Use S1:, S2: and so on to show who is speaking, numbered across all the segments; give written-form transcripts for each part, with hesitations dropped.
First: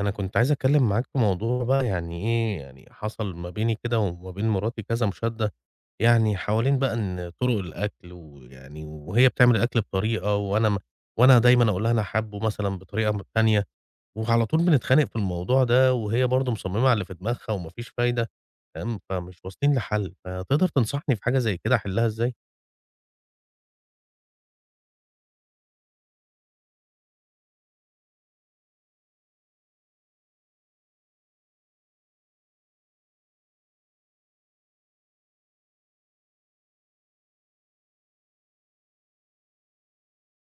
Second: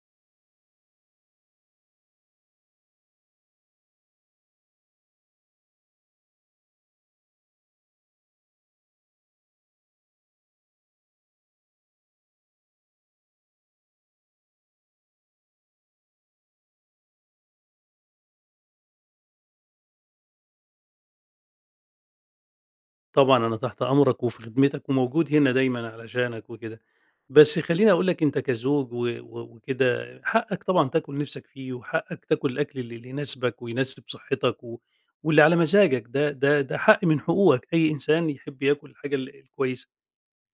S1: أنا كنت عايز أتكلم معاك في موضوع بقى يعني إيه، يعني حصل ما بيني كده وما بين مراتي كذا مشادة، يعني حوالين بقى إن طرق الأكل ويعني وهي بتعمل الأكل بطريقة وأنا دايمًا أقول لها أنا حابّه مثلًا بطريقة تانية، وعلى طول بنتخانق في الموضوع ده، وهي برضه مصممة على اللي في دماغها وما فيش فايدة، تمام، فمش واصلين لحل، فتقدر تنصحني في حاجة زي كده أحلها إزاي؟
S2: طبعًا أنا تحت أمرك وفي خدمتك وموجود هنا دايمًا علشانك وكده. بس خلّيني أقول لك أنت كزوج و و وكده حقّك طبعًا تاكل نِفْسك فيه وحقّك تاكل الأكل اللي يناسبك ويناسب صحّتك واللي على مزاجك، ده حق من حقوقك، أي إنسان يحب ياكل الحاجة الكويسة.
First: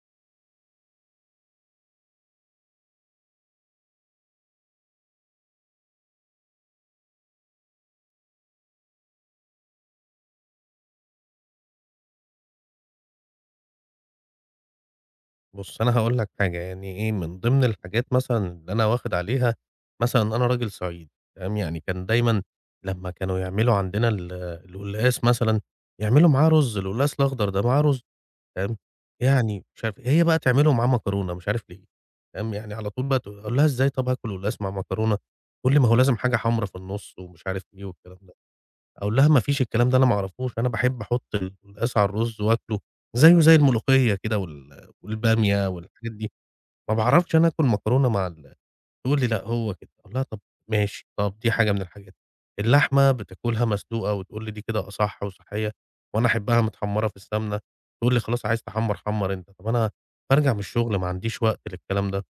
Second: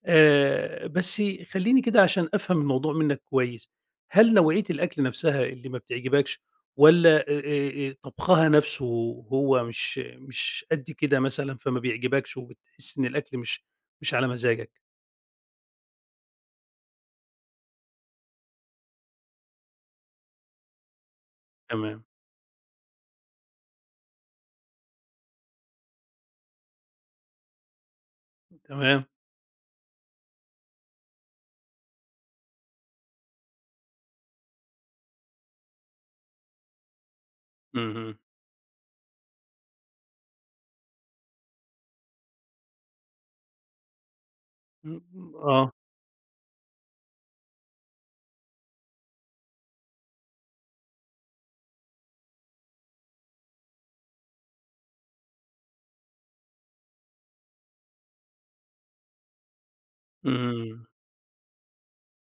S2: بس خلّيني كده عشان أفهم الموضوع منّك كويس، هل نوعية الأكل نفْسها اللي ما بتعجبكش والّا طبخها نفْسه هو مش قد كده مثلًا فما بيعجبكش وبتحس إن الأكل مش على مزاجك؟
S1: بُص، أنا هاقول لك حاجة، يعني إيه، من ضمن الحاجات مثلًا اللي أنا واخد عليها مثلًا أنا راجل صعيدي تمام، يعني
S2: تمام،
S1: كان دايمًا لمّا كانوا يعملوا عندنا القلقاس مثلًا، يعملوا معاه رُز، القلقاس الأخضر ده معاه رُز تمام،
S2: تمام،
S1: يعني مش عارف إيه، هي بقى تعمله معاه مكرونة مش عارف ليه، تمام، يعني على طول بقى تقول أقول لها: "إزاي طب هاكل قلقاس مع مكرونة؟" تقول لي: "ما هو لازم حاجة حمرا في النُص" ومش عارف إيه
S2: اهم،
S1: والكلام ده. أقول لها: "ما فيش الكلام ده أنا ما أعرفوش، أنا باحب أحط القلقاس على الرز وآكله زيه زي الملوخية كده والبامية
S2: آه،
S1: والحاجات دي، ما باعرفش أنا آكل مكرونة مع ال" تقول لي: "لأ هو كده." أقول لها: "طب ماشي، طب دي حاجة من الحاجات." اللحمة بتاكلها مسلوقة وتقول لي: "دي كده أصح وصحية." وأنا أحبها متحمرة في السمنة، تقول لي: "خلاص عايز تحمّر حمّر أنت." طب أنا بارجع من
S2: امم،
S1: الشغل ما عنديش وقت للكلام ده.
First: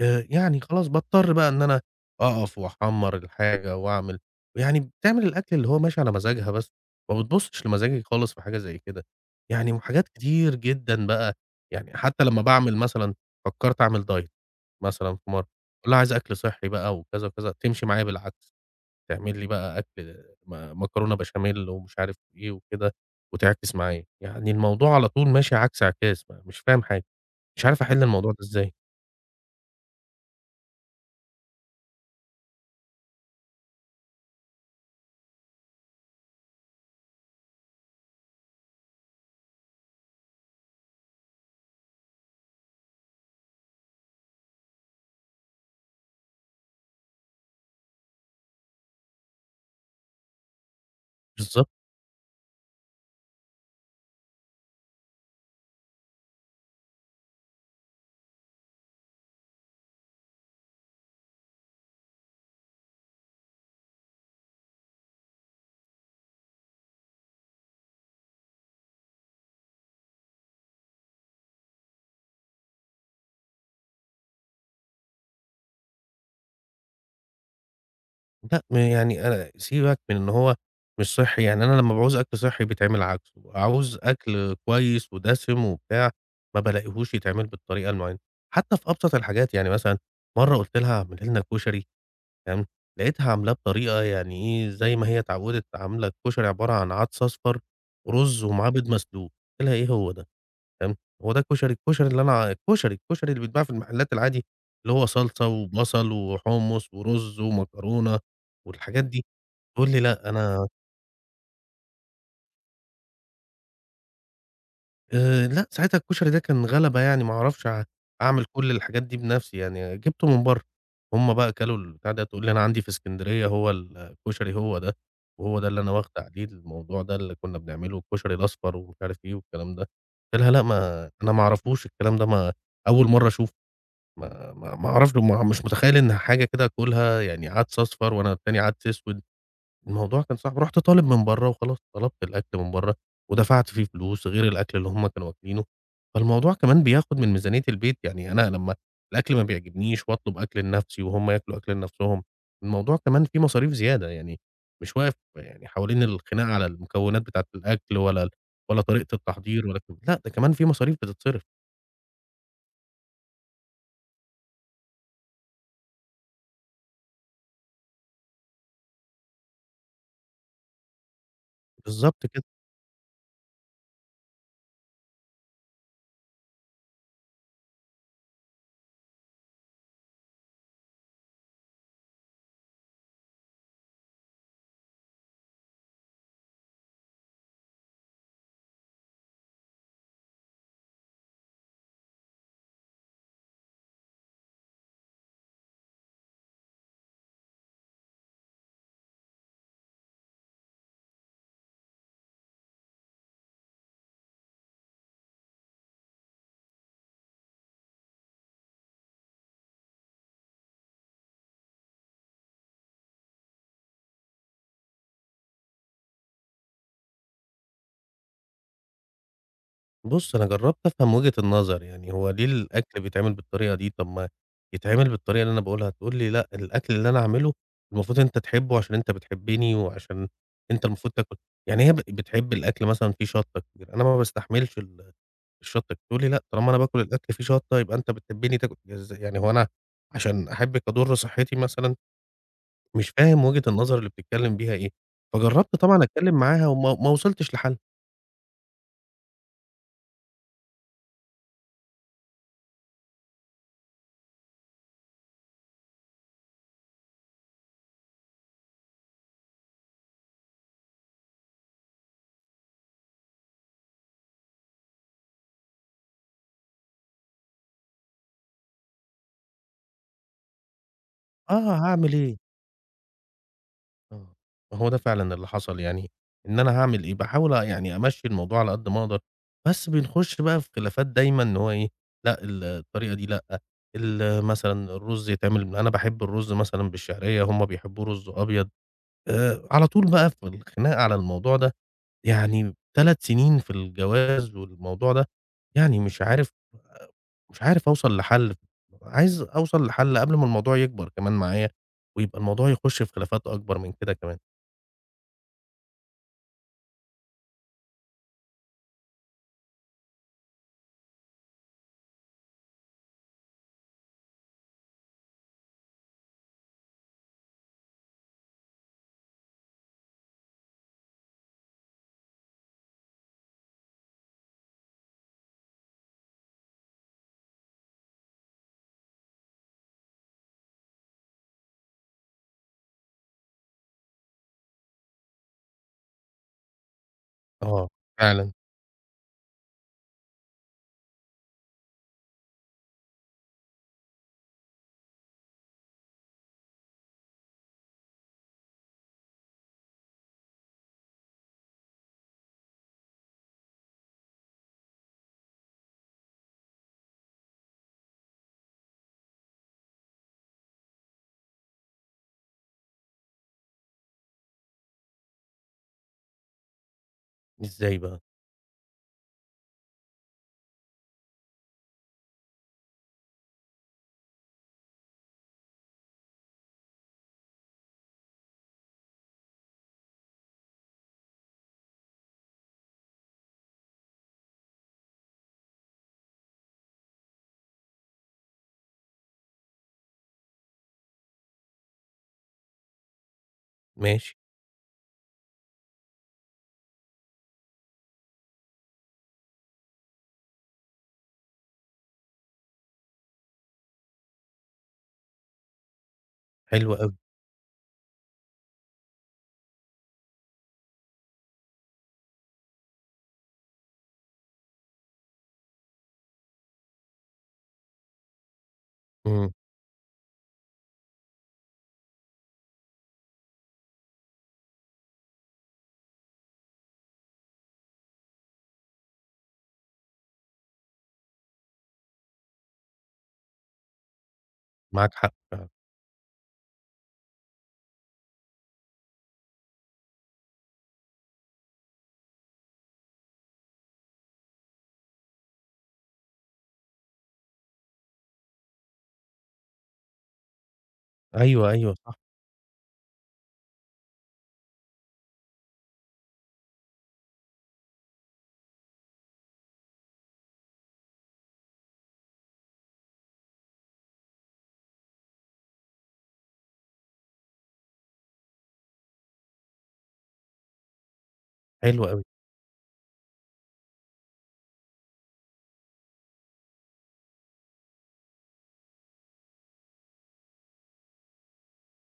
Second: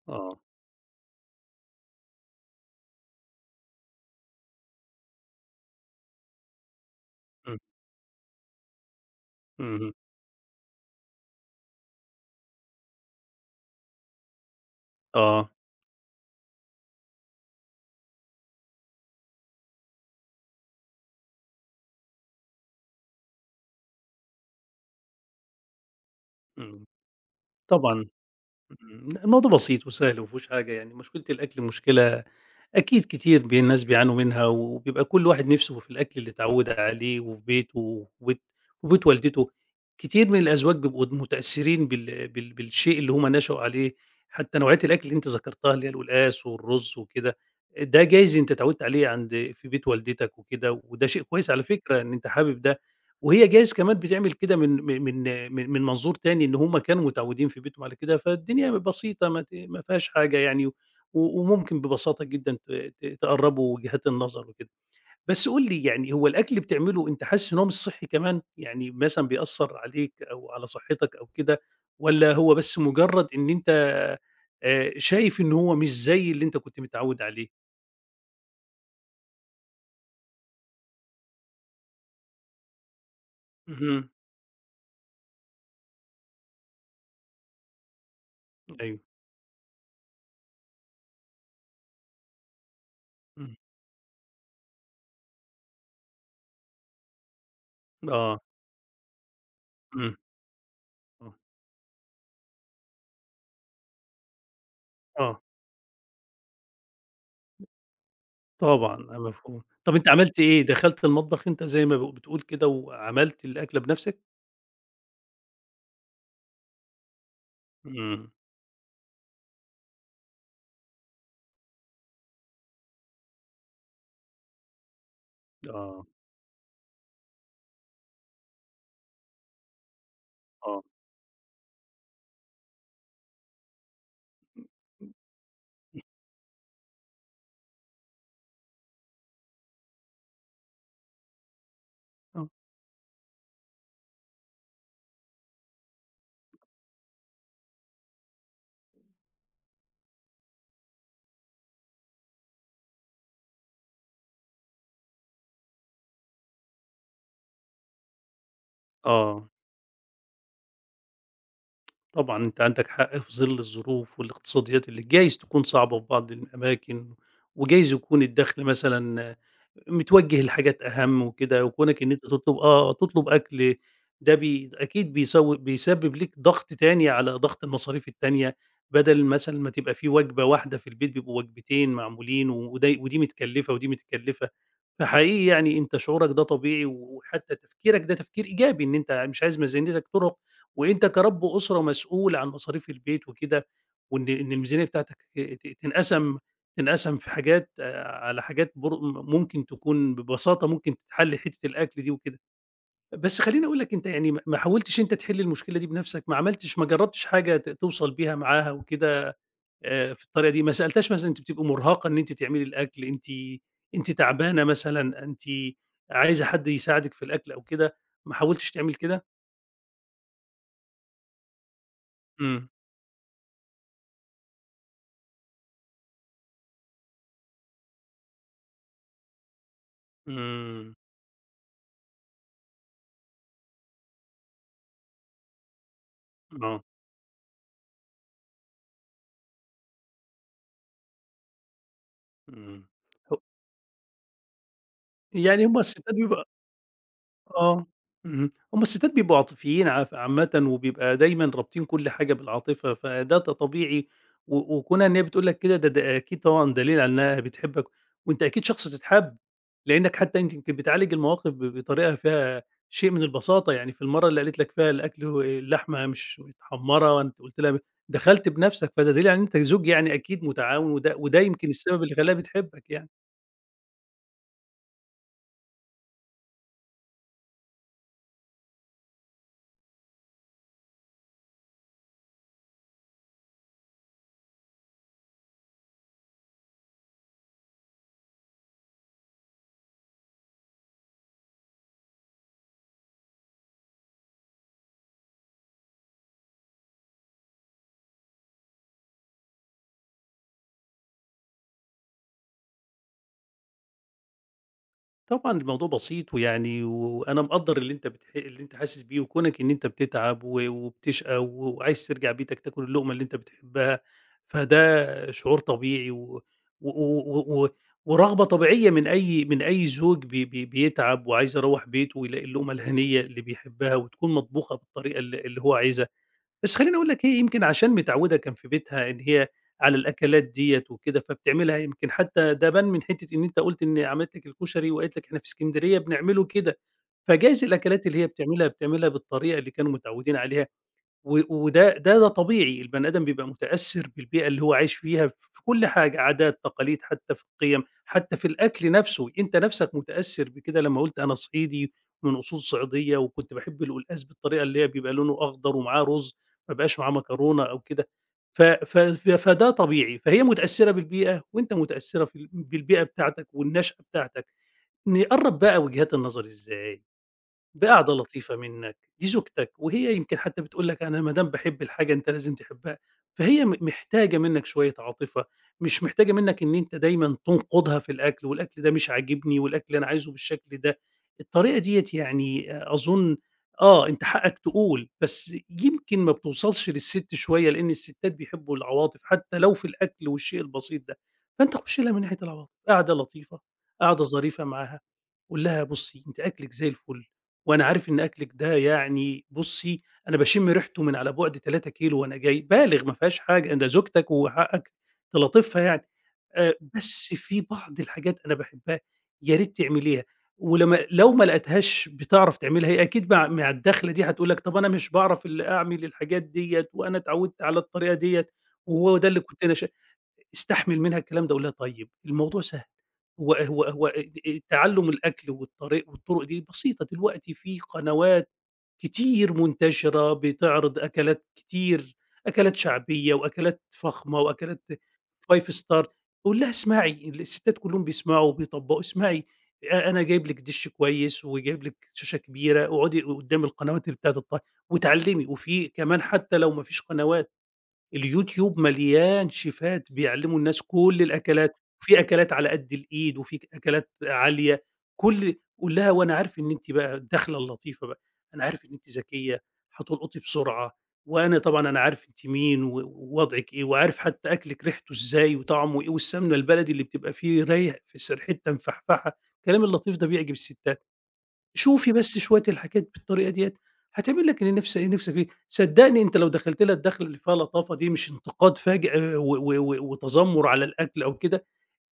S2: آه،
S1: يعني خلاص باضطر بقى إن أنا أقف وأحمّر الحاجة وأعمل يعني بتعمل الأكل اللي هو ماشي على مزاجها بس، ما
S2: امم،
S1: بتبُصّش لمزاجي خالص في حاجة زي كده، يعني
S2: اهم،
S1: وحاجات كتير جدًا بقى، يعني حتى لمّا باعمل مثلًا فكّرت أعمل diet مثلًا في مرّة،
S2: آه،
S1: أقول لها عايز أكل صحّي بقى وكذا، وكذا، تمشي معايا بالعكس، تعمل لي بقى أكل مكرونة بشاميل ومش عارف إيه وكده، وتعكس معايا، يعني الموضوع على طول ماشي عكس عكاس، ما مش فاهم
S2: امم،
S1: حاجة، مش عارف أحل
S2: طبعًا.
S1: الموضوع ده إزاي؟
S2: إمم، لأ الموضوع بسيط وسهل وما فيهوش حاجة يعني، مشكلة الأكل مشكلة أكيد كتير الناس بيعانوا منها، وبيبقى كل واحد نِفْسه في الأكل اللي اتعوّد عليه وفي بيته وفي بيت والدته، كتير من الأزواج بيبقوا متأثّرين بالشيء اللي هُم نشأوا عليه، حتى نوعية الأكل اللي أنتِ ذكرتها اللي هي القلقاس والرُز وكده، ده جايز أنت اتعوّدت عليه عند في بيت والدتك وكده، وده شيء كويس على
S1: بالضبط.
S2: فكرة إن أنت حابب ده، وهي جايز كمان بتعمل كده من منظور تاني إن هم كانوا متعودين في بيتهم على كده، فالدنيا بسيطة ما فيهاش حاجة يعني، و وممكن ببساطة جدًا ت ت تقرّبوا وجهات النظر وكده. بس قُل لي يعني هو الأكل اللي بتعمله أنت حاسس إن هو مش صحّي كمان؟ يعني مثلًا بيأثّر عليك أو على صحتك أو كده، والّا هو بس مجرّد إن أنت شايف إن هو مش زي اللي أنت كنت متعوّد عليه؟
S1: لأ، ما يعني أنا سيبك من إن هو مش صحّي، يعني أنا لمّا باعوز أكل صحّي بيتعمل عكسه، أعوز
S2: اهم،
S1: أكل كويس ودسم وبتاع، ما بالاقيهوش يتعمل بالطريقة المعينة، حتى في
S2: أيوه،
S1: أبسط الحاجات، يعني مثلًا مرّة قُلت لها اعملي لنا كشري تمام، لقيتها عاملاه
S2: إمم،
S1: بطريقة يعني إيه، زي ما هي اتعوّدت عاملة الكشري عبارة عن عدس أصفر
S2: آه،
S1: ورُز ومعاه بيض مسلوق، قُلت لها إيه هو
S2: إمم،
S1: ده؟ تمام،
S2: آه،
S1: هو ده الكشري، الكشري اللي أنا الكشري، الكشري اللي بيتباع في المحلات العادي، اللي هو
S2: آه.
S1: صلصة وبصل وحمص ورز ومكرونة
S2: طبعًا،
S1: والحاجات
S2: آه،
S1: دي،
S2: مفهوم.
S1: تقول
S2: طَب
S1: لي
S2: أنت
S1: لأ
S2: عملت إيه،
S1: أنا
S2: دخلت المطبخ أنت زي ما بتقول كده وعملت الأكلة بنَفْسك؟
S1: لأ ساعتها الكشري ده كان غلبة يعني ما أعرفش
S2: إمم،
S1: أعمل كل الحاجات دي بنفسي يعني، جِبته من برّه، هُم بقى كلوا البتاع ده، تقول لي أنا عندي في إسكندرية هو الكشري هو ده، وهو ده اللي أنا
S2: آه،
S1: واخدة عليه الموضوع ده اللي كنا بنعمله الكشري الأصفر ومش عارف إيه والكلام ده، قُلت لها: "لأ
S2: آه.
S1: ما أنا ما أعرفوش الكلام ده ما أول مرّة أشوفه." ما أعرفش ما مش متخيّل إن حاجة كده آكلها يعني عدس أصفر وأنا التاني عدس أسود، الموضوع كان صعب، رُحت طالب من برّه وخلاص، طلبت الأكل من برّه ودفعت فيه فلوس غير الأكل اللي هم كانوا واكلينه، فالموضوع كمان بياخد من ميزانية البيت، يعني أنا لمّا الأكل ما بيعجبنيش وأطلب أكل لنفسي وهم ياكلوا أكل لنفسهم، الموضوع كمان فيه مصاريف زيادة، يعني مش واقف يعني حوالين الخناقة على المكونات بتاعة الأكل ولا ولا طريقة
S2: آه.
S1: التحضير ولا الكلام لأ، ده كمان فيه مصاريف بتتصرف.
S2: طبعًا أنت عندك حق في ظل الظروف والاقتصاديات اللي جايز تكون صعبة في بعض الأماكن، وجايز يكون الدخل مثلًا متوجه لحاجات أهم وكده، وكونك إن أنت
S1: بالضبط كده.
S2: تطلب تطلب أكل ده أكيد بيسبب ليك ضغط تاني على ضغط المصاريف التانية، بدل مثلًا ما تبقى في وجبة واحدة في البيت بيبقوا وجبتين معمولين وده ودي متكلفة ودي متكلفة، فحقيقي يعني أنت شعورك ده طبيعي وحتى تفكيرك ده تفكير إيجابي إن أنت مش عايز ميزانيتك ترهق وأنت كرَب أسرة مسؤول عن مصاريف البيت وكده، وإن الميزانية بتاعتك ت تنقسم تنقسم في حاجات على حاجات ممكن تكون ببساطة ممكن تتحل حتّة الأكل دي وكده. بس خلّيني أقول لك أنت يعني ما حاولتش أنت تحل المشكلة دي بنفسك، ما عملتش ما جرّبتش حاجة توصل بيها معاها وكده في الطريقة دي؟ ما سألتهاش مثلًا أنتِ بتبقي مرهقة إن أنتِ تعملي الأكل، أنتِ تعبانة مثلًا، أنتِ عايزة حد يساعدِك في الأكل أو كده، ما حاولتش تعمل كده؟
S1: بُص، أنا جرّبت أفهم وجهة النظر، يعني هو ليه
S2: إمم،
S1: الأكل بيتعمل بالطريقة دي، طب ما يتعمل بالطريقة اللي أنا باقولها، تقول لي لأ، الأكل اللي أنا أعمله المفروض أنت تحبه عشان أنت بتحبني وعشان أنت
S2: إمم،
S1: المفروض تاكل يعني هي بتحب الأكل مثلًا فيه شطة كتير، أنا ما باستحملش الشطة، تقول لي لأ، طالما أنا
S2: آه.
S1: باكل الأكل فيه شطة يبقى أنت بتحبني تاكل إز يعني هو أنا عشان أحبِّك أضُر صحتي مثلًا؟
S2: إمم.
S1: مش
S2: ه
S1: فاهم وجهة النظر اللي بتتكلم بيها إيه،
S2: يعني
S1: فجرّبت
S2: هم
S1: طبعًا
S2: الستات
S1: أتكلم
S2: بيبقى
S1: معاها وما ما وصلتش لحل،
S2: آه. اهم. هم الستات بيبقوا عاطفيين عامةً وبيبقى دايمًا رابطين كل حاجة بالعاطفة، فده طبيعي وكونها إن هي بتقول لك كده ده أكيد طبعًا دليل على إنها بتحبك وأنت أكيد شخص تتحب، لإنك حتى أنتِ يمكن بتعالج المواقف بطريقة فيها شيء من البساطة، يعني في المَرّة اللي قالت لك فيها الأكل و اللحمة مش متحمّرة وأنتِ قُلت لها دخلت بنَفْسك، فده دليل على إن أنت زوج يعني أكيد متعاون وده وده يمكن
S1: آه،
S2: السبب
S1: هاعمل
S2: اللي خلاها
S1: إيه؟
S2: بتحبك يعني.
S1: آه، ما هو ده فعلًا اللي حصل يعني، إن أنا هاعمل إيه، باحاول يعني أمشّي الموضوع على قد ما أقدر، بس بنخش بقى في خلافات دايمًا إن هو إيه، لأ الطريقة دي لأ، مثلًا الرز يتعمل أنا باحب الرز مثلًا بالشعرية، هُم بيحبوه رز أبيض، على طول بقى في الخناقة على الموضوع ده، يعني 3 سنين في الجواز والموضوع ده، يعني مش عارف أوصل لحل، عايز أوصل لحل قبل ما الموضوع يكبر كمان معايا، ويبقى الموضوع يخش في خلافات أكبر من كده كمان.
S2: طبعًا الموضوع بسيط ويعني وأنا مقدّر اللي أنت حاسس بيه، وكونك إن أنت بتتعب وبتشقى و وعايز ترجع بيتك تاكل اللقمة اللي أنت بتحبها، فده شعور طبيعي و و و و ورغبة طبيعية من أي من أي زوج بي بي بيتعب وعايز يروّح بيته ويلاقي اللقمة الهنية اللي بيحبها وتكون مطبوخة بالطريقة اللي هو عايزها. بس خلّيني أقول لك هي يمكن عشان متعوّدة كان في بيتها إن هي على الأكلات ديّة وكده، فبتعملها يمكن حتى ده بان من حتّة إن أنت قُلت إن عملت لك الكشري وقالت لك إحنا في إسكندرية بنعمله كده، فجايز
S1: آه،
S2: الأكلات اللي هي
S1: فعلًا،
S2: بتعملها، بتعملها بالطريقة اللي كانوا متعوّدين عليها. و وده ده ده طبيعي، البني آدم بيبقى متأثّر بالبيئة اللي هو عايش فيها في كل حاجة، عادات، تقاليد، حتى في القِيَم، حتى في الأكل نَفْسه، أنت نَفْسك متأثّر بكده لمّا قُلت أنا صعيدي من أصول صعيدية وكنت باحب القلقاس بالطريقة اللي هي بيبقى لونه أخضر ومعاه رُز، ما بيبقاش معاه مكرونة أو كده، ف ف ف فده طبيعي، فهي متأثّرة بالبيئة وأنت متأثّرة في ال بالبيئة بتاعتك والنشأة بتاعتك، نقرّب بقى وجهات النظر إزاي؟
S1: إزاي
S2: بقعدة
S1: بقى؟
S2: لطيفة منّك، دي زوجتك وهي يمكن حتى بتقول لك أنا ما دام باحب الحاجة أنت لازم تحبها، فهي محتاجة منّك شوية عاطفة، مش محتاجة منّك إن أنت دايمًا تنقدها في الأكل والأكل ده مش عاجبني والأكل أنا عايزه بالشكل ده، الطريقة ديّة يعني أظن أنت حقك تقول، بس يمكن ما بتوصلش للسِت شوية لإن الستات بيحبوا العواطف حتى لو في الأكل والشيء البسيط ده، فأنت خُش لها من ناحية العواطف، قعدة لطيفة، قعدة
S1: ماشي،
S2: ظريفة معاها، قُل لها بُصّي أنتِ أكلِك زي الفل. وأنا عارف إن أكلِك ده يعني بُصّي، أنا باشم ريحته من على بُعد 3 كيلو وأنا جاي، بالغ ما فيهاش حاجة، ده زوجتك وحقك تلاطفها يعني،
S1: حلو أوي،
S2: بس في بعض الحاجات أنا باحبها يا ريت تعمليها، ولما لو ما لقيتهاش بتعرف تعملها، هي أكيد مع الداخلة دي هتقول لك طَب أنا مش باعرف ال أعمل الحاجات ديّة وأنا اتعوّدت على الطريقة ديّة وهو ده اللي
S1: إمم،
S2: كنت أنا استحمل منها الكلام ده، أقول لها طيب الموضوع سهل، هو هو هو تعلُّم الأكل والطريق والطُرُق دي بسيطة، دلوقتي في قنوات كتير منتشرة بتعرض أكلات كتير، أكلات شعبية وأكلات فخمة وأكلات
S1: معاك حق فعلًا،
S2: 5 star قُل لها اسمعي، الستات كلّهم بيسمعوا وبيطبّقوا، اسمعي أنا جايب لِك دِش كويس وجايب لِك شاشة كبيرة، اقعدي قدّام القنوات اللي بتاعة الط واتعلّمي، وفي كمان حتى لو ما فيش قنوات اليوتيوب مليان شيفات بيعلّموا الناس كل
S1: أيوه،
S2: الأكلات،
S1: أيوه صح،
S2: في أكلات على قد الإيد، وفي أكلات عالية، كل قُل لها وأنا عارف إن أنتِ بقى الدخلة اللطيفة بقى، أنا عارف إن أنتِ ذكية، هتلقطي بسرعة، وأنا طبعًا أنا عارف أنتِ مين ووضعِك إيه، وعارف حتى أكلِك ريحته إزاي وطعمه إيه، والسمنة البلدي اللي بتبقى فيه رايح في ريح في س ريحتها مفحفحة، الكلام اللطيف ده بيعجب الستّات.
S1: حلو
S2: شوفي
S1: أوي،
S2: بس شوية الحاجات بالطريقة ديّة، هتعمل لك اللي نفسك فيه، صدّقني أنت لو دخلت لها الدخلة اللي فيها لطافة دي مش انتقاد فاجئ آه، و و و وتذمُّر على الأكل أو كده،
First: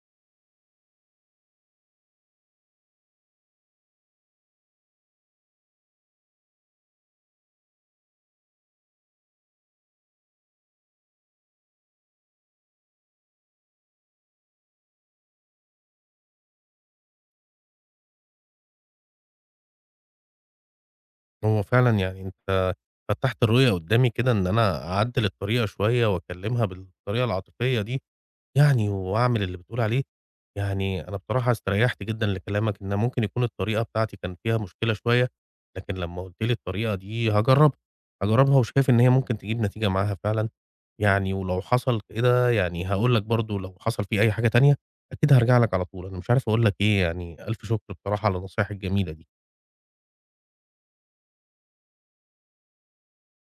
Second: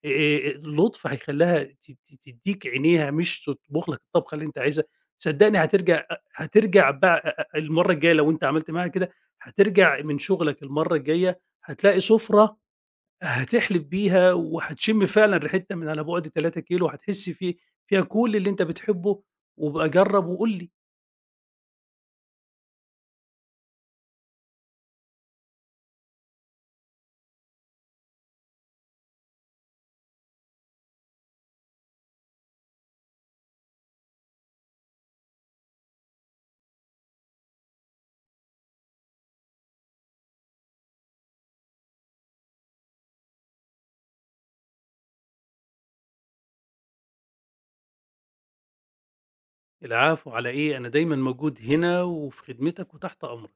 S2: اللطف هيخلّيها ت ت تدّيك عينيها مش تطبخ لك الطبخة اللي أنت عايزها، صدّقني هترجع بقى المَرّة الجاية لو أنت عملت معاها كده، هترجع من شغلك المَرّة الجاية هتلاقي سُفرة هتحلِف بيها وهتشمّي فعلًا ريحتها من على بُعد 3 كيلو وهتحسّي في فيها كل اللي أنت بتحبّه، وابقى جرّب وقُل لي.
S1: هو فعلًا يعني أنت فتّحت الرؤية قدّامي كده إن أنا أعدّل الطريقة شوية وأكلّمها بالطريقة العاطفية دي، يعني وأعمل اللي بتقول عليه، يعني أنا بصراحة استريّحت جدًا لكلامك إن ممكن يكون الطريقة بتاعتي كان فيها مشكلة شوية، لكن لمّا قُلت لي الطريقة دي هاجرّبها، هاجرّبها وشايف إن هي ممكن تجيب نتيجة معاها فعلًا، يعني ولو حصل كده يعني هاقول لك برضه لو حصل في أي حاجة تانية، أكيد هارجع لك على طول، أنا مش عارف أقول لك إيه يعني ألف شكر بصراحة على نصايحك الجميلة دي.
S2: العفو على إيه، أنا دايمًا موجود هنا وفي خدمتك وتحت أمرك.